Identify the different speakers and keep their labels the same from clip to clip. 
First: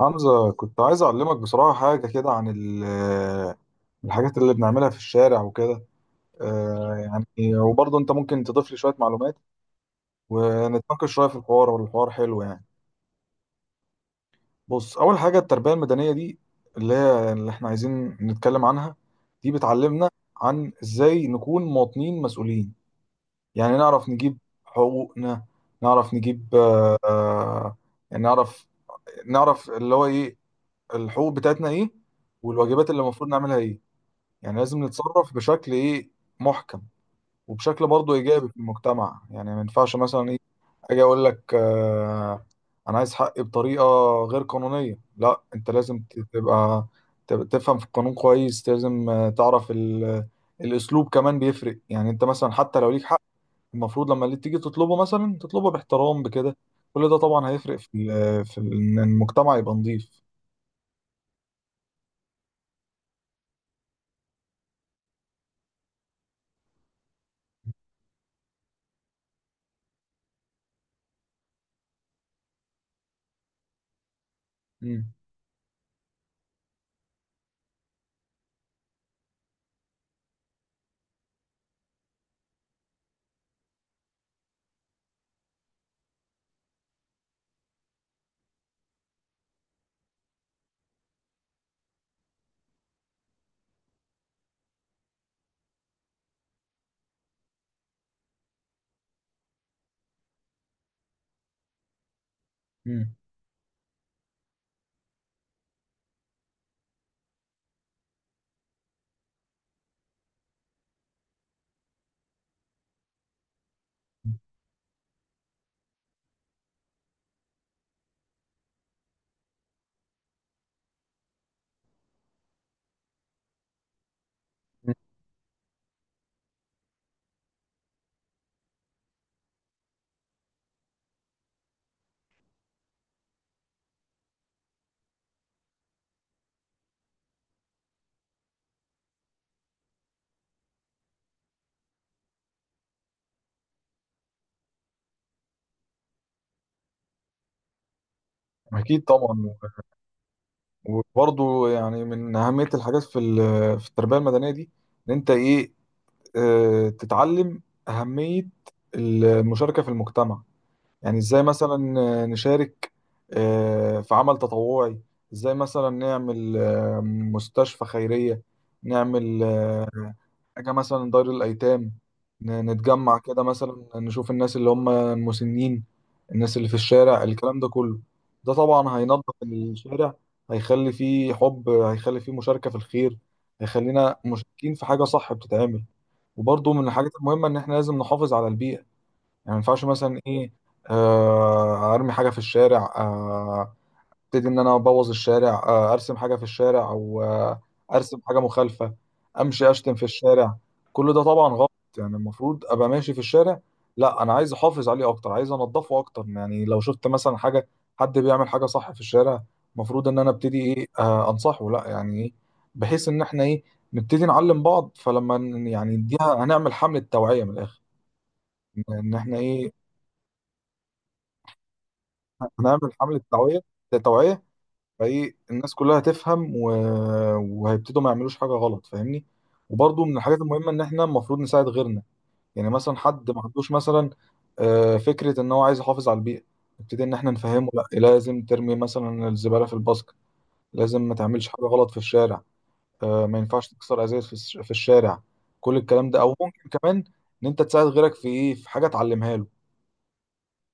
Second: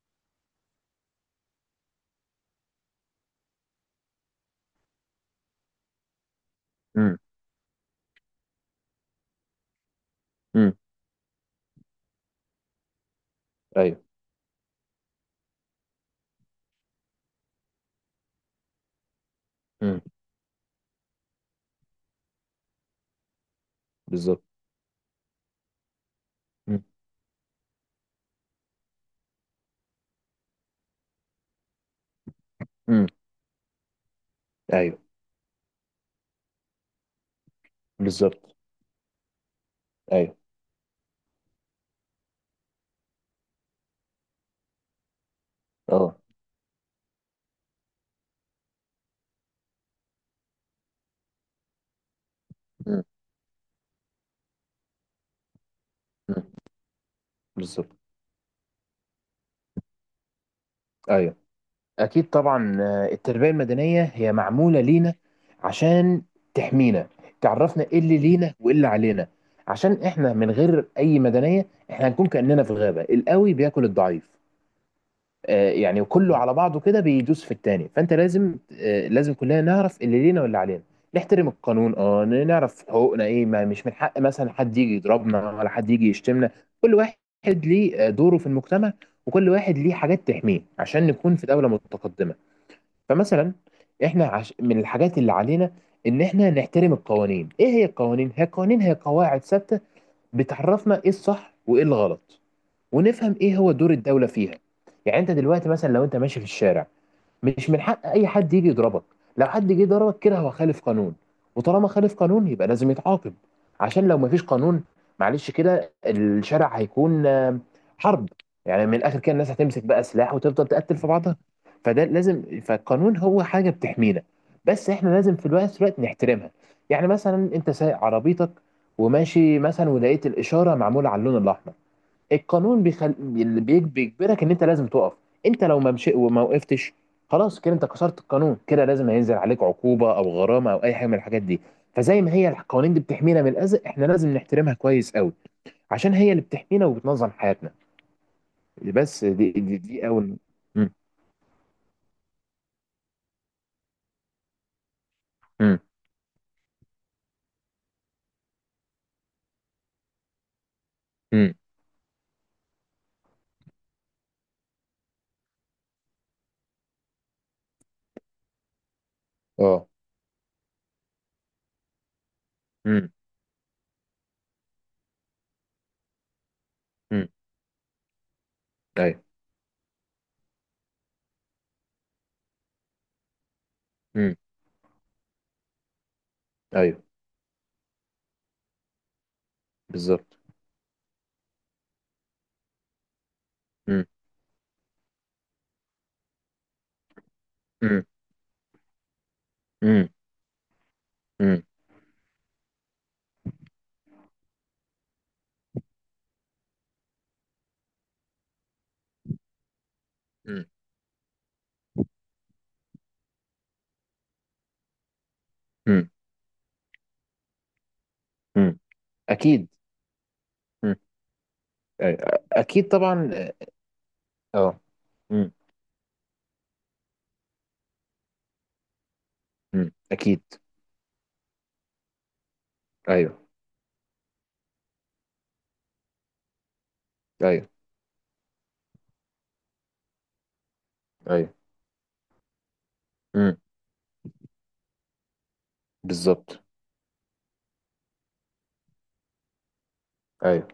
Speaker 1: حمزة، كنت عايز أعلمك بصراحة حاجة كده عن الحاجات اللي بنعملها في الشارع وكده. آه،
Speaker 2: امم.
Speaker 1: يعني وبرضه أنت ممكن تضيف لي شوية معلومات
Speaker 2: امم.
Speaker 1: ونتناقش شوية في الحوار، والحوار حلو يعني.
Speaker 2: ايوه.
Speaker 1: بص، أول حاجة التربية المدنية دي اللي هي اللي إحنا عايزين نتكلم عنها، دي
Speaker 2: امم.
Speaker 1: بتعلمنا عن إزاي نكون مواطنين مسؤولين. يعني نعرف نجيب
Speaker 2: بالظبط.
Speaker 1: حقوقنا، نعرف نجيب
Speaker 2: امم.
Speaker 1: يعني نعرف، اللي هو إيه الحقوق بتاعتنا إيه والواجبات اللي
Speaker 2: امم.
Speaker 1: المفروض نعملها إيه. يعني لازم
Speaker 2: ايوه.
Speaker 1: نتصرف بشكل ايه محكم، وبشكل برضه ايجابي
Speaker 2: بالظبط.
Speaker 1: في المجتمع. يعني ما ينفعش مثلا
Speaker 2: ايوه.
Speaker 1: ايه اجي اقول لك انا عايز حقي بطريقه غير قانونيه. لا، انت لازم
Speaker 2: اه.
Speaker 1: تبقى تفهم في القانون كويس. لازم تعرف الاسلوب كمان بيفرق. يعني انت مثلا حتى لو
Speaker 2: امم.
Speaker 1: ليك حق، المفروض لما اللي تيجي تطلبه مثلا تطلبه باحترام
Speaker 2: امم.
Speaker 1: بكده. كل ده طبعا هيفرق في
Speaker 2: بالظبط.
Speaker 1: ال- في ال- ان المجتمع يبقى نظيف.
Speaker 2: ايوه. اكيد طبعا. التربيه المدنيه هي معموله لينا عشان تحمينا، تعرفنا ايه اللي لينا وايه اللي علينا. عشان احنا من غير اي مدنيه احنا هنكون كاننا في غابه، القوي بياكل الضعيف.
Speaker 1: مم.
Speaker 2: يعني وكله على بعضه كده بيدوس في التاني، فانت لازم لازم كلنا نعرف اللي لينا واللي علينا، نحترم القانون، نعرف حقوقنا ايه، ما مش من حق مثلا حد يجي يضربنا ولا حد يجي يشتمنا. كل واحد ليه دوره في المجتمع، وكل واحد ليه حاجات تحميه عشان نكون في دولة متقدمة. فمثلا احنا من الحاجات اللي علينا ان احنا نحترم القوانين. ايه هي القوانين؟ هي قواعد ثابتة بتعرفنا ايه الصح وايه الغلط،
Speaker 1: مم.
Speaker 2: ونفهم ايه هو دور الدوله فيها. يعني انت دلوقتي مثلا لو انت ماشي في الشارع، مش من حق اي حد يجي يضربك، لو حد جه ضربك كده هو خالف قانون، وطالما خالف قانون يبقى لازم يتعاقب. عشان لو مفيش قانون، معلش كده الشارع هيكون حرب، يعني من الاخر كده الناس هتمسك بقى سلاح وتفضل تقتل في بعضها. فده لازم، فالقانون هو حاجه بتحمينا، بس
Speaker 1: مم.
Speaker 2: احنا لازم في الوقت نحترمها. يعني مثلا انت سايق عربيتك وماشي مثلا ولقيت الاشاره معموله على اللون الاحمر، القانون بيجبرك ان انت لازم تقف. انت لو ما مشي وما وقفتش، خلاص كده انت كسرت القانون، كده لازم هينزل عليك عقوبة او غرامة او اي حاجة من الحاجات دي. فزي ما هي القوانين دي بتحمينا من الاذى، احنا لازم نحترمها كويس قوي، عشان هي اللي بتحمينا وبتنظم حياتنا.
Speaker 1: اكيد
Speaker 2: بس
Speaker 1: طبعا.
Speaker 2: دي اول. مم.
Speaker 1: وبرضه يعني من أهمية الحاجات في التربية المدنية دي، إن أنت إيه
Speaker 2: مم.
Speaker 1: تتعلم أهمية المشاركة في المجتمع. يعني إزاي
Speaker 2: مم.
Speaker 1: مثلا نشارك في عمل تطوعي. إزاي مثلا نعمل مستشفى خيرية، نعمل
Speaker 2: اه.
Speaker 1: حاجة مثلا دار الأيتام.
Speaker 2: مم.
Speaker 1: نتجمع كده مثلا، نشوف الناس اللي هم المسنين، الناس اللي في الشارع،
Speaker 2: مم.
Speaker 1: الكلام ده كله. ده طبعا
Speaker 2: ايوه.
Speaker 1: هينظف الشارع، هيخلي فيه حب، هيخلي فيه مشاركة في الخير، هيخلينا
Speaker 2: مم.
Speaker 1: مشاركين في حاجة صح بتتعمل. وبرضه من
Speaker 2: ايوه.
Speaker 1: الحاجات المهمة إن إحنا لازم نحافظ على البيئة. يعني ما ينفعش مثلا
Speaker 2: بالظبط.
Speaker 1: إيه أرمي حاجة في الشارع،
Speaker 2: مم.
Speaker 1: ابتدي ان انا ابوظ الشارع، ارسم حاجه في الشارع، او
Speaker 2: مم.
Speaker 1: ارسم حاجه مخالفه، امشي اشتم في
Speaker 2: مم.
Speaker 1: الشارع. كل ده طبعا
Speaker 2: مم.
Speaker 1: غلط. يعني المفروض ابقى ماشي في الشارع، لا انا عايز احافظ عليه اكتر، عايز انضفه اكتر. يعني لو شفت مثلا حاجه، حد بيعمل حاجه صح في الشارع، المفروض ان انا ابتدي ايه انصحه. لا يعني ايه، بحيث ان احنا ايه، نبتدي نعلم بعض. فلما يعني
Speaker 2: مم.
Speaker 1: نديها، هنعمل حمله توعيه من الاخر
Speaker 2: مم.
Speaker 1: ان إن احنا
Speaker 2: اكيد.
Speaker 1: ايه،
Speaker 2: مم. أيوة. اكيد
Speaker 1: هنعمل حمله
Speaker 2: طبعا.
Speaker 1: توعيه توعيه.
Speaker 2: اه.
Speaker 1: فايه الناس كلها هتفهم و... وهيبتدوا ما يعملوش حاجه غلط، فاهمني.
Speaker 2: مم.
Speaker 1: وبرضه من الحاجات
Speaker 2: اكيد.
Speaker 1: المهمه ان احنا المفروض نساعد غيرنا. يعني مثلا حد
Speaker 2: ايوه.
Speaker 1: ما عندوش مثلا فكره ان هو عايز يحافظ على البيئه، نبتدي ان احنا
Speaker 2: ايوه.
Speaker 1: نفهمه. لا، لازم ترمي مثلا الزباله في الباسكت، لازم ما تعملش
Speaker 2: ايوه.
Speaker 1: حاجه غلط في الشارع، ما
Speaker 2: مم.
Speaker 1: ينفعش تكسر ازايز في الشارع. كل الكلام ده، او
Speaker 2: بالظبط.
Speaker 1: ممكن كمان ان انت تساعد غيرك في ايه، في حاجه تعلمها له.
Speaker 2: ايوه.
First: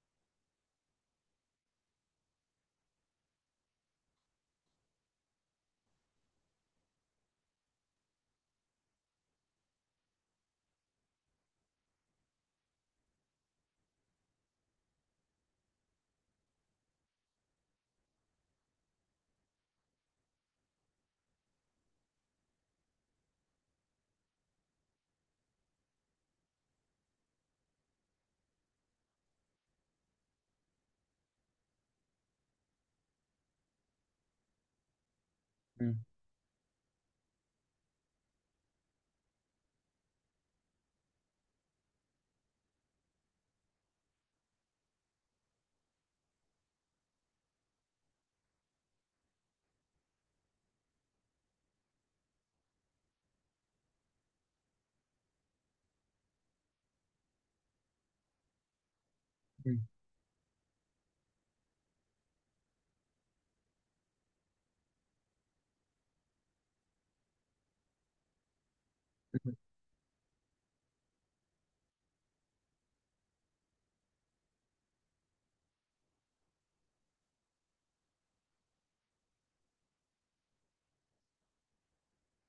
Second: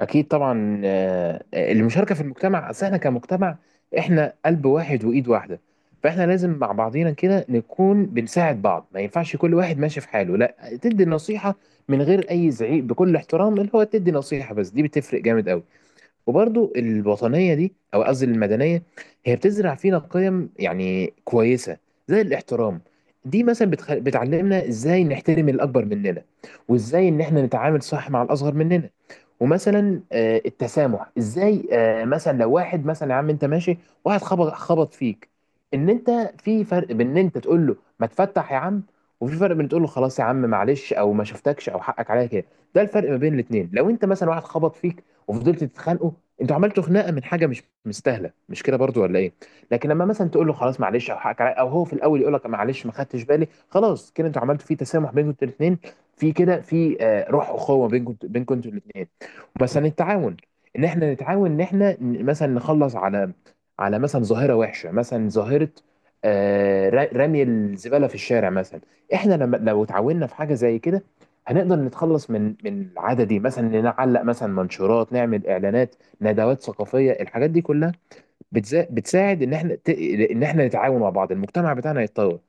Speaker 2: اكيد طبعا. المشاركه في المجتمع، اصل احنا كمجتمع احنا قلب واحد وايد واحده، فاحنا لازم مع بعضينا كده نكون بنساعد بعض، ما ينفعش كل واحد ماشي في حاله، لا تدي نصيحه من غير اي زعيق بكل احترام، اللي هو تدي نصيحه بس دي بتفرق جامد قوي. وبرضو الوطنية دي، أو قصدي المدنية، هي بتزرع فينا قيم يعني كويسة، زي الاحترام. دي مثلا بتعلمنا ازاي نحترم الأكبر مننا، وازاي إن احنا نتعامل صح مع الأصغر مننا. ومثلا التسامح، ازاي مثلا لو واحد مثلا يا عم انت ماشي، واحد خبط خبط فيك، ان
Speaker 1: مم.
Speaker 2: انت في فرق بين ان انت تقول له ما تفتح يا عم، وفي فرق بين تقول له خلاص يا عم معلش او ما شفتكش او حقك عليا كده. ده الفرق ما بين الاثنين. لو انت مثلا واحد خبط فيك وفضلت تتخانقوا، انتوا عملتوا خناقه من حاجه مش مستاهله، مش كده برضو ولا ايه؟ لكن لما مثلا تقول له خلاص معلش او حقك عليا، او هو في الاول يقول لك معلش ما خدتش بالي، خلاص كده انتوا عملتوا في تسامح بينكم انتوا الاثنين، في كده في روح اخوه بينكم بينكم انتوا الاثنين.
Speaker 1: مم.
Speaker 2: مثلا التعاون، ان احنا نتعاون، ان احنا مثلا نخلص على مثلا ظاهره وحشه، مثلا ظاهره رمي الزباله في الشارع مثلا. احنا لما لو اتعاوننا في حاجه زي كده هنقدر نتخلص من العاده دي. مثلا نعلق مثلا منشورات، نعمل اعلانات، ندوات ثقافيه، الحاجات دي كلها بتساعد ان احنا ان احنا نتعاون مع بعض، المجتمع بتاعنا يتطور،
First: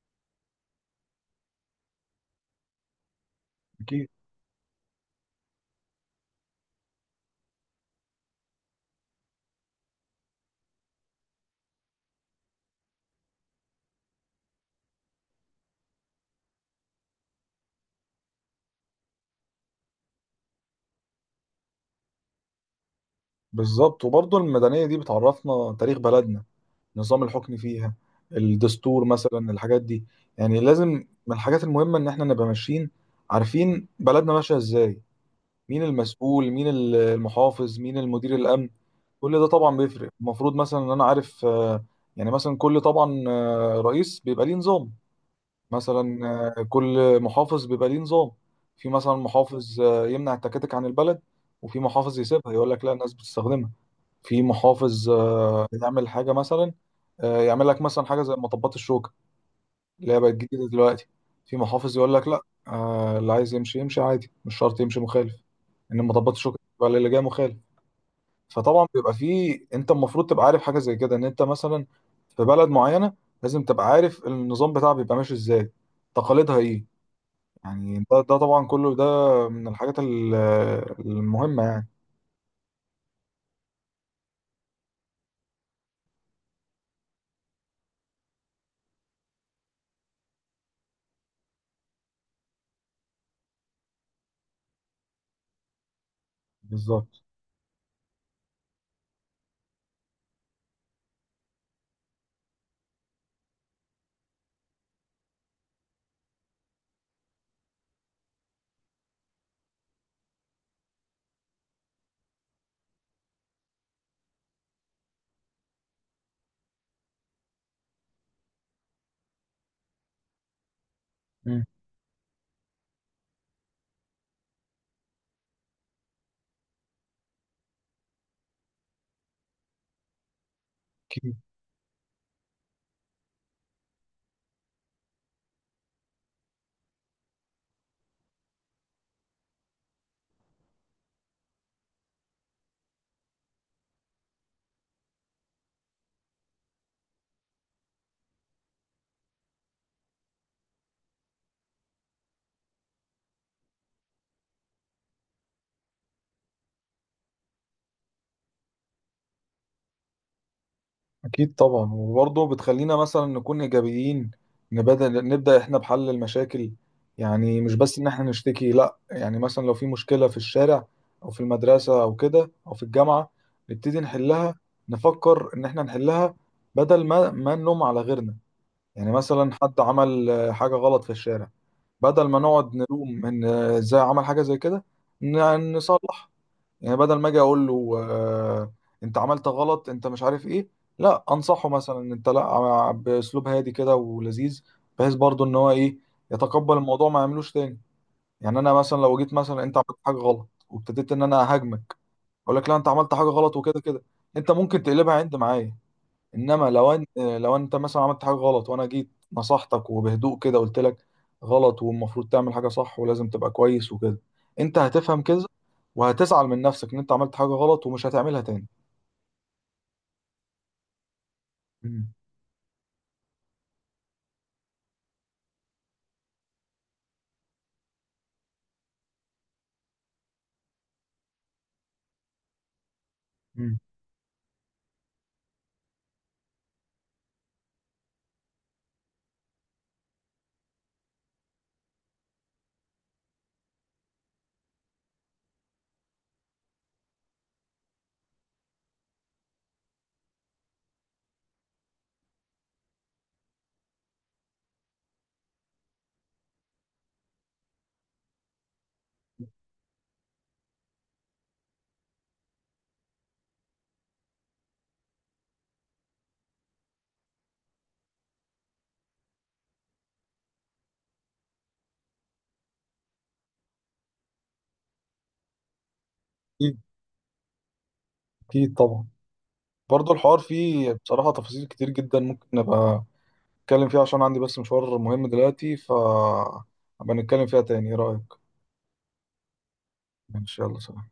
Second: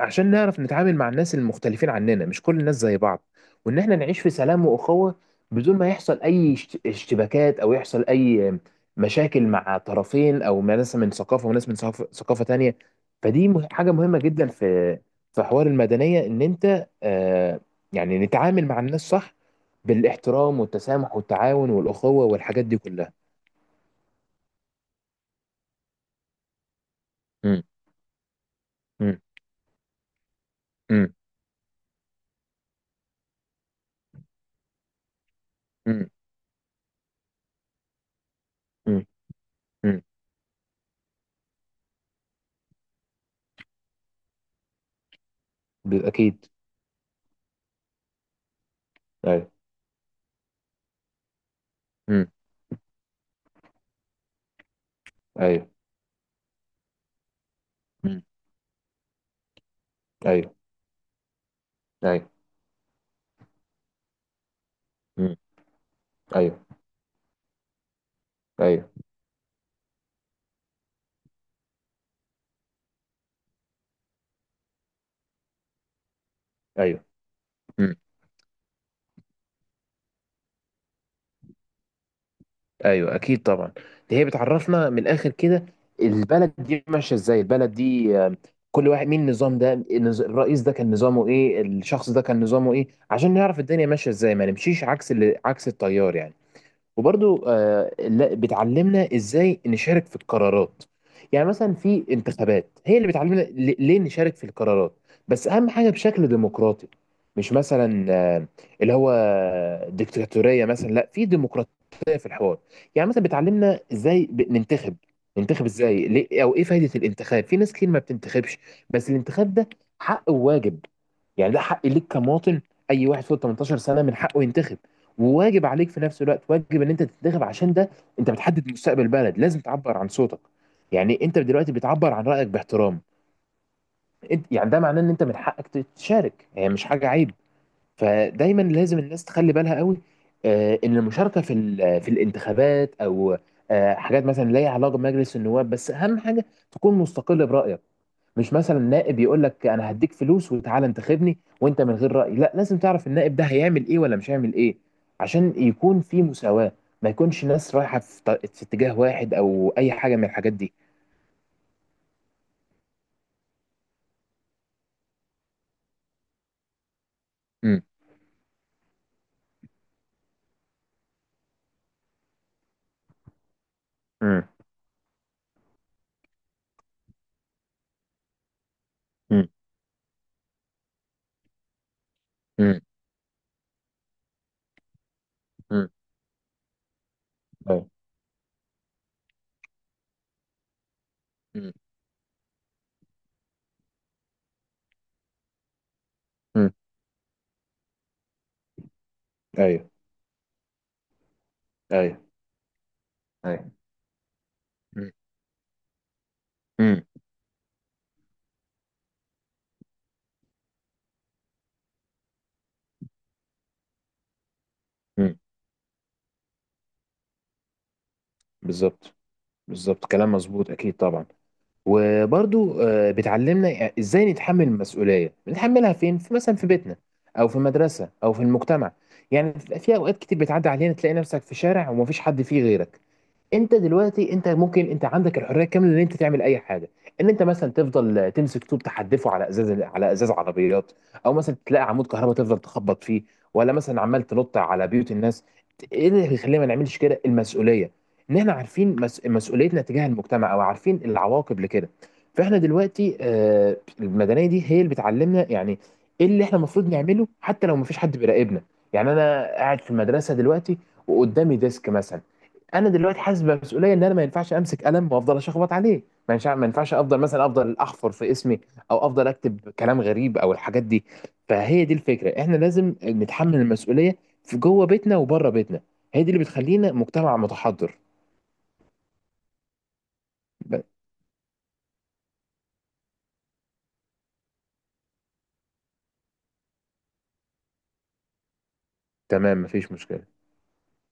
Speaker 2: عشان نعرف نتعامل مع الناس المختلفين عننا، مش كل الناس زي بعض، وان احنا
Speaker 1: أكيد.
Speaker 2: نعيش في سلام واخوه بدون ما يحصل اي اشتباكات او يحصل اي مشاكل مع طرفين، او مع ناس من ثقافه وناس من ثقافه تانيه. فدي حاجه مهمه جدا في في حوار المدنيه، ان انت يعني نتعامل مع الناس صح، بالاحترام والتسامح والتعاون والاخوه والحاجات دي كلها.
Speaker 1: بالظبط. وبرضه المدنية دي بتعرفنا تاريخ بلدنا، نظام الحكم فيها، الدستور
Speaker 2: مم.
Speaker 1: مثلا، الحاجات دي. يعني لازم
Speaker 2: مم.
Speaker 1: من الحاجات المهمة ان احنا نبقى ماشيين عارفين بلدنا ماشية ازاي، مين
Speaker 2: مم.
Speaker 1: المسؤول، مين المحافظ، مين المدير الامن.
Speaker 2: مم.
Speaker 1: كل ده طبعا
Speaker 2: مم.
Speaker 1: بيفرق. المفروض مثلا ان انا عارف يعني مثلا كل طبعا رئيس بيبقى ليه نظام. مثلا
Speaker 2: بالأكيد.
Speaker 1: كل محافظ بيبقى ليه نظام. في مثلا
Speaker 2: أيوه.
Speaker 1: محافظ يمنع التكاتك عن البلد، وفي محافظ
Speaker 2: مم.
Speaker 1: يسيبها يقول لك لا الناس بتستخدمها. في محافظ
Speaker 2: أيوه.
Speaker 1: يعمل حاجة مثلا، يعمل لك مثلا حاجة
Speaker 2: مم.
Speaker 1: زي مطبات الشوكة اللي هي بقت
Speaker 2: أيوه.
Speaker 1: جديدة دلوقتي. في محافظ يقول لك
Speaker 2: أيوه.
Speaker 1: لا، اللي عايز يمشي يمشي عادي، مش شرط يمشي مخالف
Speaker 2: مم.
Speaker 1: ان مطبات الشوكة
Speaker 2: أيوه.
Speaker 1: بقى اللي جاي مخالف. فطبعا
Speaker 2: أيوه.
Speaker 1: بيبقى في، انت المفروض تبقى عارف حاجة زي كده ان انت مثلا في بلد معينة، لازم تبقى عارف النظام بتاعها بيبقى ماشي ازاي، تقاليدها ايه.
Speaker 2: أيوه. مم.
Speaker 1: يعني ده طبعا كله ده من الحاجات المهمة يعني.
Speaker 2: أيوه. أكيد طبعا. دي هي بتعرفنا من الآخر كده البلد دي ماشية إزاي. البلد دي آم، كل واحد، مين النظام ده، الرئيس ده كان نظامه إيه، الشخص ده كان نظامه إيه، عشان نعرف الدنيا ماشية إزاي، ما نمشيش عكس التيار يعني.
Speaker 1: بالظبط.
Speaker 2: وبرضو بتعلمنا ازاي نشارك في القرارات. يعني مثلا في انتخابات، هي اللي بتعلمنا ليه نشارك في القرارات، بس اهم حاجه بشكل ديمقراطي، مش مثلا اللي هو ديكتاتوريه مثلا، لا في ديمقراطيه، في الحوار. يعني مثلا بتعلمنا ازاي ننتخب ازاي ليه، او ايه فايده الانتخاب، في ناس كتير ما بتنتخبش، بس الانتخاب ده حق وواجب، يعني ده حق ليك كمواطن، اي واحد فوق 18 سنه من حقه ينتخب، وواجب عليك في نفس الوقت، واجب ان انت تتدخل عشان ده انت بتحدد مستقبل البلد، لازم تعبر عن صوتك. يعني
Speaker 1: مم.
Speaker 2: انت دلوقتي بتعبر عن رايك باحترام، انت يعني ده معناه ان انت من حقك تشارك، هي مش حاجه عيب. فدايما لازم الناس تخلي بالها قوي، ان المشاركه في في الانتخابات، او حاجات مثلا لا ليها علاقه بمجلس النواب، بس اهم حاجه تكون مستقل برايك، مش مثلا نائب يقول لك انا هديك فلوس وتعالى انتخبني وانت من غير رأي، لا لازم تعرف النائب ده هيعمل ايه ولا مش هيعمل ايه، عشان يكون في مساواة، ما يكونش ناس رايحة في اتجاه واحد او اي حاجة من الحاجات دي.
Speaker 1: أكيد طبعا. وبرضه بتخلينا مثلا نكون إيجابيين، نبدأ إحنا بحل المشاكل. يعني مش
Speaker 2: امم.
Speaker 1: بس إن إحنا نشتكي، لأ. يعني مثلا لو في مشكلة في الشارع أو في المدرسة أو كده أو في الجامعة، نبتدي
Speaker 2: امم.
Speaker 1: نحلها، نفكر إن إحنا نحلها بدل ما نلوم على غيرنا. يعني مثلا حد عمل حاجة غلط في الشارع، بدل ما نقعد
Speaker 2: امم.
Speaker 1: نلوم إن إزاي عمل حاجة زي كده،
Speaker 2: امم.
Speaker 1: نصلح. يعني بدل ما اجي اقول
Speaker 2: امم. ايوه.
Speaker 1: له انت عملت غلط انت مش عارف ايه. لا، انصحه
Speaker 2: امم.
Speaker 1: مثلا انت لا باسلوب هادي كده ولذيذ، بحيث برضو ان هو ايه
Speaker 2: امم.
Speaker 1: يتقبل الموضوع ما يعملوش تاني. يعني انا مثلا لو جيت مثلا انت
Speaker 2: ايوه.
Speaker 1: عملت حاجه غلط وابتديت ان انا اهاجمك،
Speaker 2: ايوه.
Speaker 1: اقول لك لا انت عملت حاجه غلط
Speaker 2: ايوه.
Speaker 1: وكده كده، انت ممكن
Speaker 2: امم.
Speaker 1: تقلبها عند معايا. انما لو
Speaker 2: امم.
Speaker 1: انت لو انت مثلا عملت حاجه غلط وانا جيت نصحتك، وبهدوء كده قلت لك غلط، والمفروض تعمل حاجه صح ولازم تبقى كويس وكده، انت هتفهم
Speaker 2: أمم.
Speaker 1: كده وهتزعل من نفسك ان انت عملت حاجه غلط ومش هتعملها تاني.
Speaker 2: بالظبط. بالظبط. كلام مظبوط، اكيد طبعا.
Speaker 1: مم.
Speaker 2: وبرضو بتعلمنا ازاي نتحمل المسؤوليه، بنتحملها فين؟ في مثلا في بيتنا او في المدرسه او في المجتمع. يعني بتبقى في اوقات كتير بتعدي علينا تلاقي نفسك في شارع ومفيش حد فيه غيرك، انت
Speaker 1: مم.
Speaker 2: دلوقتي انت ممكن انت عندك الحريه الكامله ان انت تعمل اي حاجه، ان انت مثلا تفضل تمسك طوب تحدفه على ازاز، على ازاز عربيات، او مثلا تلاقي عمود كهرباء تفضل تخبط فيه، ولا مثلا عمال تنط على بيوت الناس. ايه اللي يخلينا ما نعملش كده؟ المسؤوليه، ان احنا عارفين مسؤوليتنا تجاه المجتمع، او عارفين العواقب لكده. فاحنا دلوقتي المدنيه دي هي اللي بتعلمنا يعني ايه اللي احنا المفروض نعمله حتى لو ما فيش حد بيراقبنا. يعني انا قاعد في المدرسه دلوقتي وقدامي ديسك مثلا، انا دلوقتي حاسس بمسؤوليه ان انا ما ينفعش امسك قلم وافضل اشخبط عليه، ما ينفعش افضل احفر في اسمي، او افضل اكتب كلام غريب او الحاجات دي. فهي دي الفكره، احنا لازم نتحمل المسؤوليه في جوه بيتنا وبره بيتنا، هي دي اللي
Speaker 1: اكيد.
Speaker 2: بتخلينا مجتمع متحضر.
Speaker 1: اكيد طبعا. برضه الحوار
Speaker 2: ب-
Speaker 1: فيه بصراحه تفاصيل كتير جدا، ممكن ابقى اتكلم فيها، عشان عندي بس مشوار مهم دلوقتي، ف هبقى نتكلم فيها تاني، ايه رايك؟
Speaker 2: تمام، مفيش مشكله.
Speaker 1: ان شاء الله، سلام.